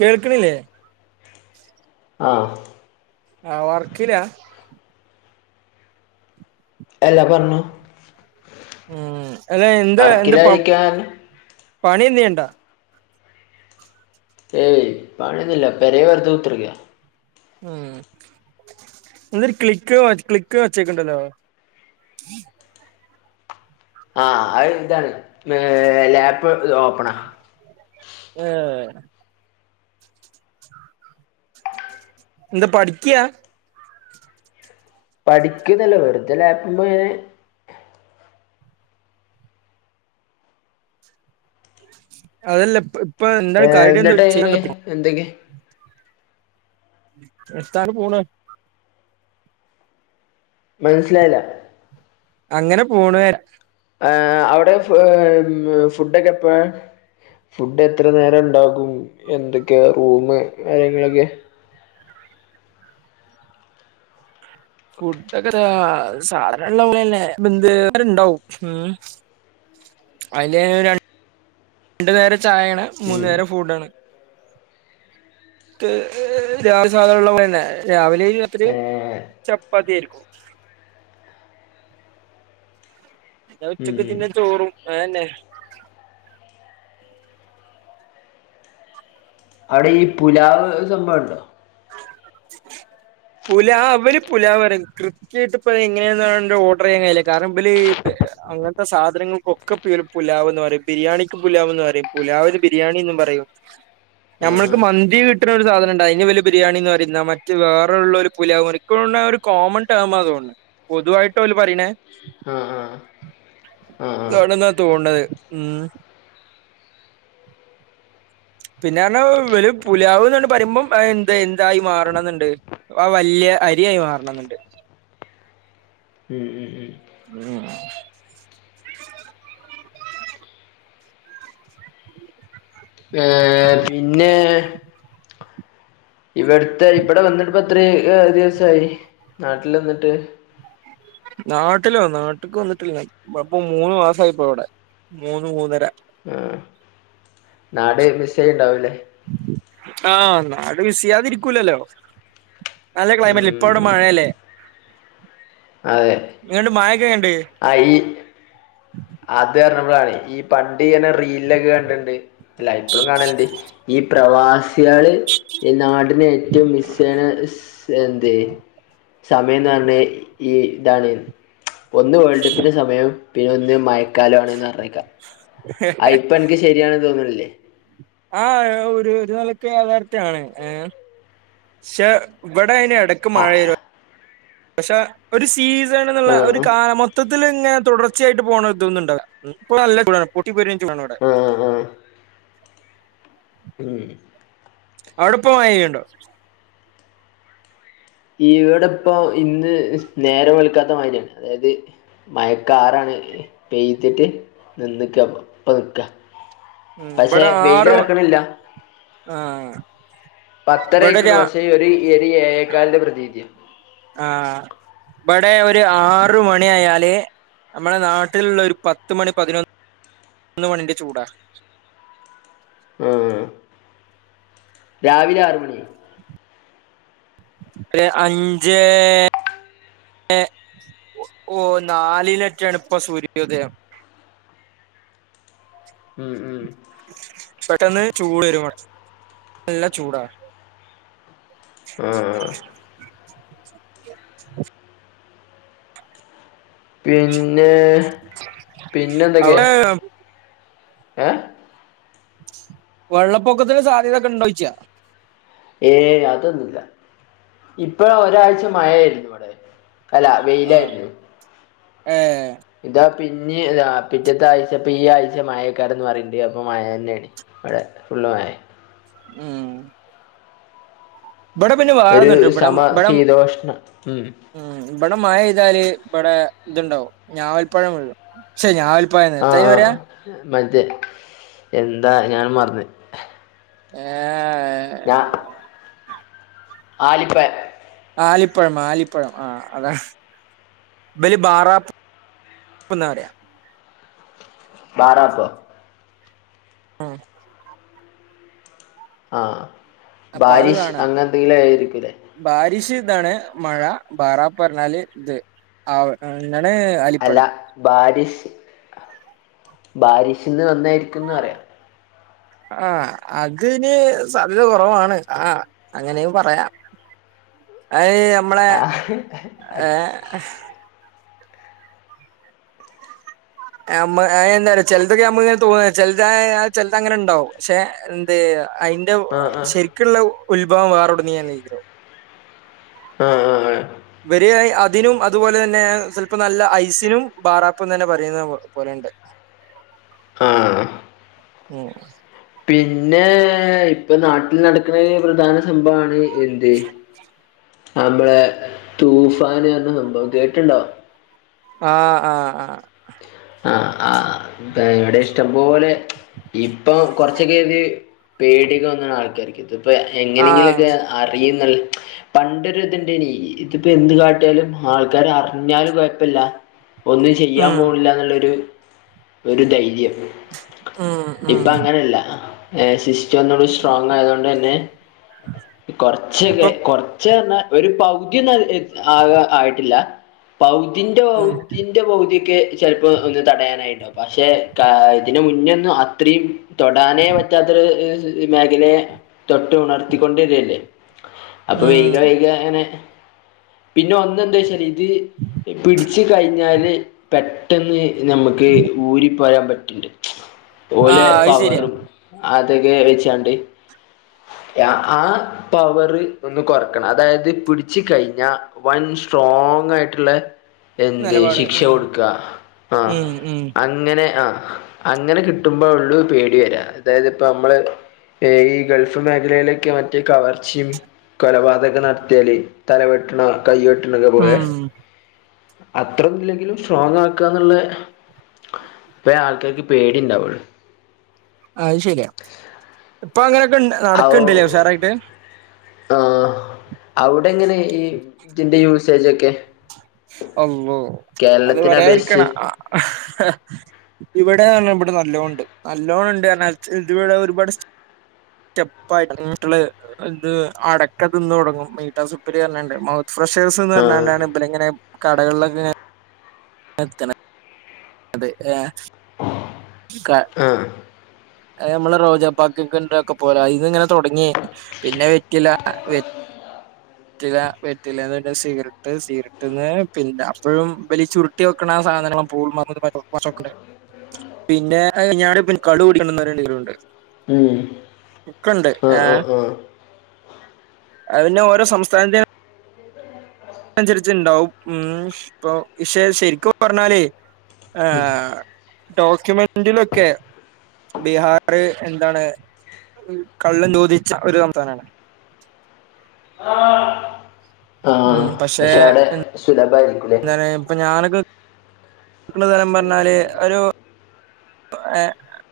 കേൾക്കണില്ലേ? ആഹ് ആഹ് വർക്കിലാ? അല്ല പറഞ്ഞോ ഉം അല്ല എന്താ എന്താ പ വർക്കിലായിരിക്കാൻ പണി എന്തെലും ചെയ്യണ്ടാ? ഏയ് പണിയൊന്നൂല്ല പെരേ വെറുതെ കുത്തിരിക്ക. ഉം എന്തൊരു ക്ലിക്ക് ക്ലിക്ക് ഒച്ചേക്കണ്ടല്ലോ ആഹ് അത് ഇതാണ്. ഏഹ് ലാപ്പ് ഓപ്പണാ [unintelligible] അതെ എന്താ പഠിക്ക്യാ പഠിക്കുന്നല്ലേ വെറുതെ ലാപുംമേങ്ങനെ അതല്ല ഇപ്പൊ എന്താണ് കാര്യയായിട് എന്തേലു ചെയ്യാ എന്തെങ്കി ഇഫ്ത്താണ് പൂണ് മനസ്സിലായില്ല അങ്ങനെ പോണ് ഏഹ് അവിടെ ഉഹ്മ് ഫുഡൊക്കെ എപ്പോഴാ ഫുഡ് എത്ര നേരം ഉണ്ടാകും എന്തൊക്കെയാ റൂമ് കാര്യങ്ങളൊക്കെ ഫുഡൊക്കെരയാ സാധനല്ലോ നല്ലെനെ [unintelligible] ഉം അയിലെ രണ്ടു നേരം ചായയാണ് മൂന്നു ഉം നേരം ഫുഡാണ് രാ സാധാരണ ഉള്ളപോലെനെ രാവിലെ രാത്രിയും ഏഹ് ചപ്പാത്തി ആയിരിക്കും പിന്നെ ഉം ഉം ഉച്ചക്കുചിന്ന ചോറും അതെന്നെ അവിടെ ഈ പുലാവ് സംഭവുണ്ടോ പുല അവല് പുല പറിനെ ക്ര കേട്ടപ്പ അത് എങ്ങനെയ ഓർഡർ ചെയ്യാൻ കഴയില്ല കാരണം ഇബല് അങ്ങനത്തെ സാധനങ്ങൾക്കൊക്കെ പേ പുലാവ് എന്ന് പറയും ബിരിയാണിക്ക് പുലാവ്ന്ന് പറയും പുലാവ് ബിരിയാണിന്നു പറയും നമ്മക് ആഹ് മന്തി കിട്ടണ ഒരു സാധനം ഉണ്ട് അയിനാ ഇവർ ബിരിയാണി എന്ന് പറയുന്ന മറ്റ് വേറെള്ളൊരു പുലാവ് പറയും എനിക്ക് തോനുന്നു അതാരു കോമണ് ടെർമ് തോനുന്നു പൊതുവായിട്ടോല് പറയണേ ആഹ് ആഹ് ആഹ് ആഹ് ആഹ് ആണെന്ന തോന്നുണത് ഉം പിന്നെറഞ്ഞ ഇവല് പുലാവ്ന്നണ്ടാ പറയുമ്പോം എന്തെ എന്തായി മാറണന്നുണ്ട് ആ വല്ല്യ അരിയായി മാറണന്നുണ്ട് ഉം ഉം ഉം [inaudible] ഏഹ് പിന്നെ ഇവിടുത്തെ ഇവിടെ വന്നിട്ട പ്പത്രരി ഏ ദിവസായി നാട്ടിൽ വന്നിട്ട് നാട്ടിലോ നാട്ടക്ക് വന്നിട്ടില്ല ഇപ്പ മൂന്ന് മാസയിപ്പോ ഇവിടെ മൂന്ന് മൂന്നര ഏഹ് നാട് മിസ്സായിണ്ടാവൂല്ലേ ആഹ് നാട് മിസ്സായാതിരിക്കൂല്ലലോ നല്ല ഉം ക്ലൈമറ്റ് ഇപ്പ ഉം അവിടെ ഉം മഴയല്ലേ അതെ ഇങ്ങണ്ട് മായക്കെ എങ്ങണ്ട് അയ് അത് പറഞ്ഞപ്പോളാണ് ഈ പണ്ടി ഇങ്ങനെ റീലക്കെ കണ്ടിണ്ട് അല്ല ഇപ്പോഴും കാണല്ണ്ട് ഈ പ്രവാസികള് ഈ നാട് ന് ഏറ്റവും മിസ്സയ്ണ എന്ത് സമയനണ ഈതണൻ ഒന്ന് വേൾഡ് കപ്പിന്റെ സമയം പിന്നെ ഒന്ന് മയക്കാല ആണന്ന് അറിഞ്ഞയിക്കാം. ആയി ഇപ്പൊനക്ക് ശരിയയാണെന്ന് തോന്നണില്ലേ. ആ ഒരു ഒരു നിലക്ക് യാഥാർത്ഥ്യാണ് ഏ പക്ഷെ ഇവിടെ അയ്ന് ഇടക്. മഴ ആഹ് പക്ഷ ഒരു സീസൺ എന്നുള്ള ഒരു ആഹ് കാല മൊത്തത്തി ഇങ്ങനെ തുടർ. കൊച്ചായിട്ട പോണ ഇതൊന്നണ്ടടെ. ഇപ്പ നല്ല ചൂടാണ് അവിടെ പൊട്ടി പൊരിഞ്ഞ ചൂടാണ് അവിടെ മ് മ് ഉം അവിടെ ഇപ്പോ മഴ പെയ്യുണ്ടോ ഇവിടെ ഇപ്പൊ ഇന്ന് നേരം വെളുക്കാത്ത മാതിരാണ് അതായത്. മയക്കാറാണ് പെയ്ത്തിട്ട് നിന്നക്ക ഇപ്പ നിൽക്ക. പക്ഷെ വെയില ഇറക്കിണില്ല. ആഹ പത്തരയക്കണു പക്ഷേ ഒരു ഒരു ഏഴേക്കാലിന്റെ പ്രതീതിയ. ആ് ഇവിടെ ഒരു ആറ മണി ആയാല് നമ്മള നാട്ടിലുള്ള ഒരു പത്ത് മണി പതിനൊന്ന് ഒന്ന മണിന്റെ ചൂടാ. ആ രാവിലെ ആറ് മണി ഒരു അഞ്ചേ ഏഹ ഓ നാലിലട്ടാണ് ഇപ്പ സൂര്യോദയം. ഉം ഉം പെട്ടെന്ന് ചൂട് വരും നല്ല ചൂടാ. ഉം പിന്നെ പിന്നെ എന്തൊക്കെയ അവിടെ ഏഹ. വെള്ളപ്പൊക്കത്തിന് സാധ്യതയൊക്കെ ഉണ്ടോച്ചാ. ഏയ് അതൊന്നുമില്ല ഇപ്പഴ ഒരാഴ്ച മഴയായിരുന്നു ഇവിടെ. അല്ല വെയിലായിരുന്നു. ആഹ ഇതാ പിന്നെ പിറ്റേത്തെ ആഴ്ചപ്പ ഈ ആഴ്ച മഴക്കാരന്ന് പറയണ്ട് അപ്പൊ മഴ തന്നെയാണ്. ഇവിടെ ഫുള്ള മഴ. ഉം ഇവിടെം പിന്നെ ഒരു വാറുന്നുണ്ട് ഇടം സമ ഇടം - ശീതോഷ്ണ ഉം ഇവിടെ മഴ ഇ്താല് ഇവിടെ ഇതുണ്ടാവും ഞാവൽപ്പഴം വിഴും. ഷെ ഞവാൽപായം ഏതാ അയിന് പറയാ - മതെ എന്താ ഞൻ മറന്ന് ഏ ഞാ ആലിപ്പഴം. ആലിപ്പുഴം ആലിപ്പുഴം ആ അതാണ്. ബല് ബാറാപ്പ് ന്നാ പറയാ. ബാറാപ്പ്. ആഹ ആഹ അപ്പൊ അത് ബാരിഷ് കാണാ അങ്ങനെന്തെങ്കിലും ആയിരിക്കുംല്ലേ. ബാരിഷ് ഇതാണ് മഴ ബാറാപ്പ് പറഞ്ഞാൽ ഇത് ആ എന്താണ്. അല്ല അലിപ്പഴം ബാരിഷ് ബാരിഷന്ന് വന്നായിരിക്കുംന്ന് പറയാം. ആഹ് അതിന് സല് കുറവാണ് ആ അങ്ങനെയും പറയാം അയി അമ്മളെ ആ ഏ. മ്മ എന്ത ചെിലത്തൊക്കെ നമ്മ ഇങ്ങനെ തോന്ന ചിലത് ചെിലത്ങ്ങനെണ്ടാവും പക്ഷെ. എന്ത് അതിന്റെ ആ ശരിക്കുള്ള ഉത്ഭവം വേറെടന്ന് ഞാൻ ചെയോ - ആഹ് ആഹ് വരി അതിനും അതുപോലെന്നെ ചെൽപ്പോ നല്ല ഐസിനും ബാറാപ്പ് ന്നന്നെ പറയ്ന്നെ പോലെണ്ട് ആഹ് ഉം പിന്നെ ഇപ്പൊ നാട്ടില് നടക്ക്ണെ പ്രധാന സംഭവാണ് എന്ത് നമ്മളെ തൂഫാന് എന്ന സംഭവം കേട്ട്ണ്ടോ ആഹ് ആഹ് ആഹ് ആഹ് ആഹ് ഇവടെ ഇഷ്ടംപോലെ ഇപ്പൊ കൊർച്ചെക്കേത് പേടി തോന്നണം ആൾക്കാര്ക്ക് ഇത്പ്പൊ ആഹ് ആഹ് എങ്ങനെങ്കിലൊക്കെ അറിയുന്ന്ള്ളെ പണ്ടൊര് ഇത്ണ്ടേനി ഇത്പ്പൊ എന്ത് കാട്ട്യാലും ആൾക്കാര് അറിഞ്ഞാല് കൊഴപ്പല്ല ഒന്നും ചെയ്യാൻ ഉം പോണില്ലാന്ന്ള്ളൊരു ഒരു ധൈര്യം ഉം ഉം ഇപ്പങ്ങനല്ല ഏ സി റ്റം ഒന്നുകൂടി സ്ട്രോങ്ങായതോണ്ടന്നെ കൊറച്ച് വെ ഇപ്പം കൊറച്ച് ന്ന ഒര് പകുതി ഒന്നും ആ ആയിട്ടില്ല പകുതിന്റെ ഉം പകുതി തിൻ്റെ പൗതിക്ക്‌ ചെൽപ്പോ ഒന്ന് തടയാനായിട്ടുണ്ടാവും പക്ഷെ ഇതിന് മുന്നൊന്നും അത്രീം തൊടാനേ പറ്റാത്തൊരു മേഖലയെ തൊട്ട് ഉണർത്തിക്കൊണ്ടിടല്ലേ അപ്പൊ ഉം വൈക വൈക അങ്ങനെ പിന്നെ ഒന്ന് എന്താച്ചാല് ഇത് പിട്ച്ച് കഴിഞ്ഞാല് പെ ട്ടെന്ന് ഞമ്മക്ക് ഊരി പോരാൻ പറ്റ്ണ്ട് ഓലെ ആഹ് അത് ശരിയാ പവറും അതൊക്കെ വെച്ചാണ്ട് ആഹ് പവറ് ഒന്ന് കൊറക്കണം അതായത് പിട്ച്ച് കഴിഞ്ഞാ വൻ സ്ട്രോങ്ങായിട്ട്ള്ള എന്ത് നിലപാട് ശിക്ഷ ഉം കൊട്ക്കാ ഉം ഉം അങ്ങനെ ആഹ് അങ്ങനെ കിട്ടുമ്പോ ഒള്ളൂ പേടി വെരാ അതായത് ഇപ്പോ അമ്മള് ഏഹ് ഈ ഗൾഫ് മേഖലയിലൊക്കെ മറ്റേ കവർച്ചിം കൊലപാതകം നടത്തിയാല് തലവെട്ട്ണ കയ്യ് വെട്ട്ണക്ക പോലെ ഉം അത്രൊന്നും ഇല്ലെങ്കിലും സ്ട്രോങ്ങാ ക്കാന്ന്ള്ളേ അപ്പഴെ ആൾക്കാര്ക്ക് പേടിണ്ടാവൊള്ളൂ അത് ശെരിയാ ഇപ്പങ്ങനൊക്കെ നടക്ക്ണ്ട്ല്ലേ ഉഷാറായിട്ട് ആഹ് അവ്ടെങ്ങനെ ഈ ഇതിന്റെ യൂസേജൊക്കെ അള്ളോഹ് അത് പറയാതിരിക്കണ അപേക്ഷിച്ച് ഇവടെന്ന ഇവടെ നല്ലോണ്ട് നല്ലോണം ഇണ്ട് അർഞ്ഞാ ഇത് ഇവടെ ഒര്പാട് സ്റ്റെപ്പായി തന്നിട്ട് ള്ള് ഇത് അടക്ക തിന്ന് തൊടങ്ങും മീറ്റാ സുപ്പരി അർഞ്ഞാണ്ട് മൗ ഫ്രഷേഴ്‌സ്ന്ന് ആഹ് പർഞ്ഞണ്ടാണ് ഇപല്ങ്ങനെ കടകൾലൊക്കെങ്ങനെ നിർത്തണെ അതെ ഏഹ് ക ആഹ് നമ്മളെ റോജാപ്പാക്ക്ക്കെണ്ടൊക്കെ പോലെ ഐന്ന്ങ്ങനെ തൊടങ്ങി പിന്നെ വെറ്റില വെ വെറ്റില വെറ്റിലേന്ന് പിന്നെ സിഗരട്ട് സീഗരറ്റ്ന്ന് പിന്നെ അപ്പഴും ഇബല് ചുരു ട്ടി വെക്ക്ണ ആ സാധനങ്ങളും [unintelligible] പിന്നെ ഞാരു കുപ്പി കള്ള് കുടിക്കണം ന്നറീണ്ടീവരും ഉണ്ട് ഉം ഒക്കണ്ട് ആഹ് ഏഹ് ആഹ് ആഹ് അത് പിന്നെ ഓരോ സംസ്ഥാനത്തിന് അന്സരിച്ച്ണ്ടാവും ഉം ഇപ്പോ ശെ ശെരിക്കും പർഞ്ഞാലേ ഉം ആഹ് ഡോക്യുമെന്റിലൊക്കെ ബീഹാറ് എന്താണ് കള്ള് നിരോധിച്ച ഒരു സംസ്ഥാനാണ് ഉം ആഹ് പക്ഷെ അവടെ സുലഭായിരിക്കൂലെ ഏഹ് ഇപ്പൊ ഞാനൊക്കെ [unintelligible] സ്ഥലം പർഞ്ഞാല് ഒരു [unintelligible]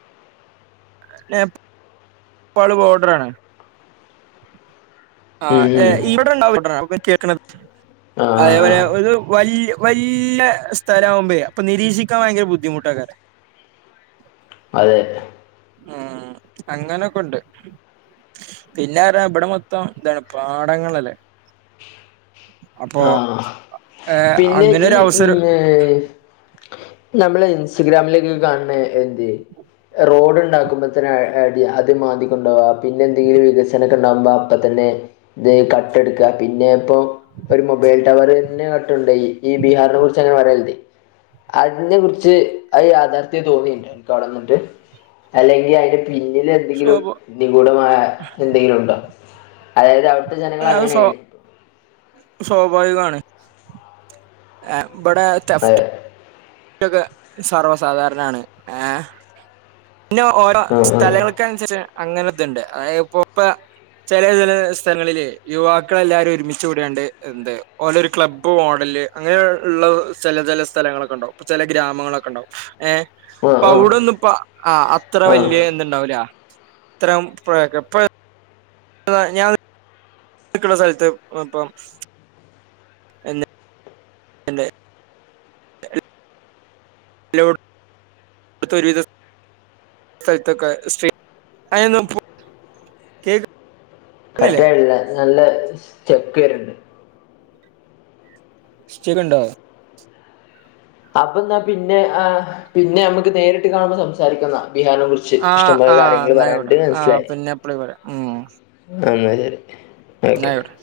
[unintelligible] പ്പാള് ബോർഡറാണ്. ഉം ആഹ് ഉം ഏഹ് ഇവിടെ ഇണ്ടാവും [unintelligible] [inaudible] കേക്കണത് ആഹ് അതേപോലെ ആഹ് ഒരു വൽ വല്യ സ്ഥലവുമ്പഴെ അപ്പൊ നിരീക്ഷിക്കാൻ ഭയങ്കര ബുദ്ധിമുട്ട് ട്ടാക്കാരെ [inaudible] അതെ ഉം, അങ്ങനൊക്കെ ഇണ്ട് പിന്നെ ആരാ ഇവിടെ മൊത് ത്തം ഇതാ പാടങ്ങളല്ലേ അപ്പൊ ആഹ് ഏഹ് പിന്നെ ഈ അങ്ങനൊരു അവസരം [unintelligible] നമ്മള് ഇൻസ്റ്റഗ്രാമിലൊക്കെ കാണണ എന്ത്യേ റോഡ് ഇണ്ടാക്കുമ്പോത്തന്നെ അടി അത് മാന്തി കൊണ്ടോവാ പിന്നെ എന്തെങ്കിലും വികസന ണ്ടാക്കുമ്പാ അപ്പ തന്നെ ഇത് കട്ട് എടുക്കാ പിന്നെ ഇപ്പോ ഒരു മൊബൈൽ ടവറെന്നെ ട്ടൊണ്ടോയി ഈ ബീഹാറിനെ കുറിച്ച് അങ്ങനെ പറയല്ണ്ട് അതിനെ കുറിച്ച് അത് യാഥാർത്ഥ്യ തോന്നിണ്ടോ ഇൻക്കവിടേ നിന്നിട്ട് അല്ലെങ്കി അതിന്റെ പിന്നില് ന്തെങ്കിലും സ്വാഭാ നിഗൂഢമായ എന്തെങ്കിലും ഉണ്ടോ അതായത് അവ് അത് അത് സ്വാ സ്വാഭാവികാണ് ആഹ് ഇബടെ [unintelligible] ക്കൊക്കെ സർവസാധാരണാണ് ഏഹ് പിന്നെ ഓരോ ആ സ്ഥലങ്ങൾക്കനുസരിച്ച് അങ്ങനെ ഇതുണ്ട് അതായത് [unintelligible] ചെലെ ചെലെ സ്ഥലങ്ങളില് യുവാക്കളെല്ലാരും ഒരുമിച്ചുകൂടിയാണ്ട് ട്ട്ണ്ട് ഓലൊരു ക്ലബ് മോഡല് അങ്ങനെ ഉള്ള ചെല ചെല സ്ഥലങ്ങളൊക്കെ ഇണ്ടാവും ചെലെ ഗ്രാമങ്ങളൊക്കെ ഇണ്ടാവും ഏഹ് ആ അപ്പൊ ആ അവടൊന്നും ആ ഇപ്പോ ആഹ് അത്ര ആ വല്യ എന്തുണ്ടാവൂലാ ഇത്രം [unintelligible] [unintelligible] ഞാ [unintelligible] റ്റക്ക്ള്ള സ്ഥലത്ത് ഇപ്പം. എന്ത് [unintelligible] [unintelligible] ഒരു വിധം സ് സ്ഥലത്തൊക്കെ [unintelligible] കേക്ക് [unintelligible] നല്ല സ്റ്റെക്ക് വെര്ണ്ട് സ്റ്റക്കുണ്ടോ അപ്പ ഇന്നാ പിന്നെ ആഹ് പിന്നെ നമ്മക്ക് നേരിട്ട് കാണുമ്പോ സംസാരിക്കാ [unintelligible] കുറിച്ച് ആഹ് ഇഷ്ട്ടംപോല ആഹ് കാര്യങ്ങള് എന്നായിക്കോട്ടെ പറയാണ്ട്ന്ന് ആഹ് മനസ്സിലായി പിന്നെ എപ്പളേലും പറയാം ഉം എന്നാ ശരി. ഓക്കെ ഇന്നായ്ക്കോട്ടെ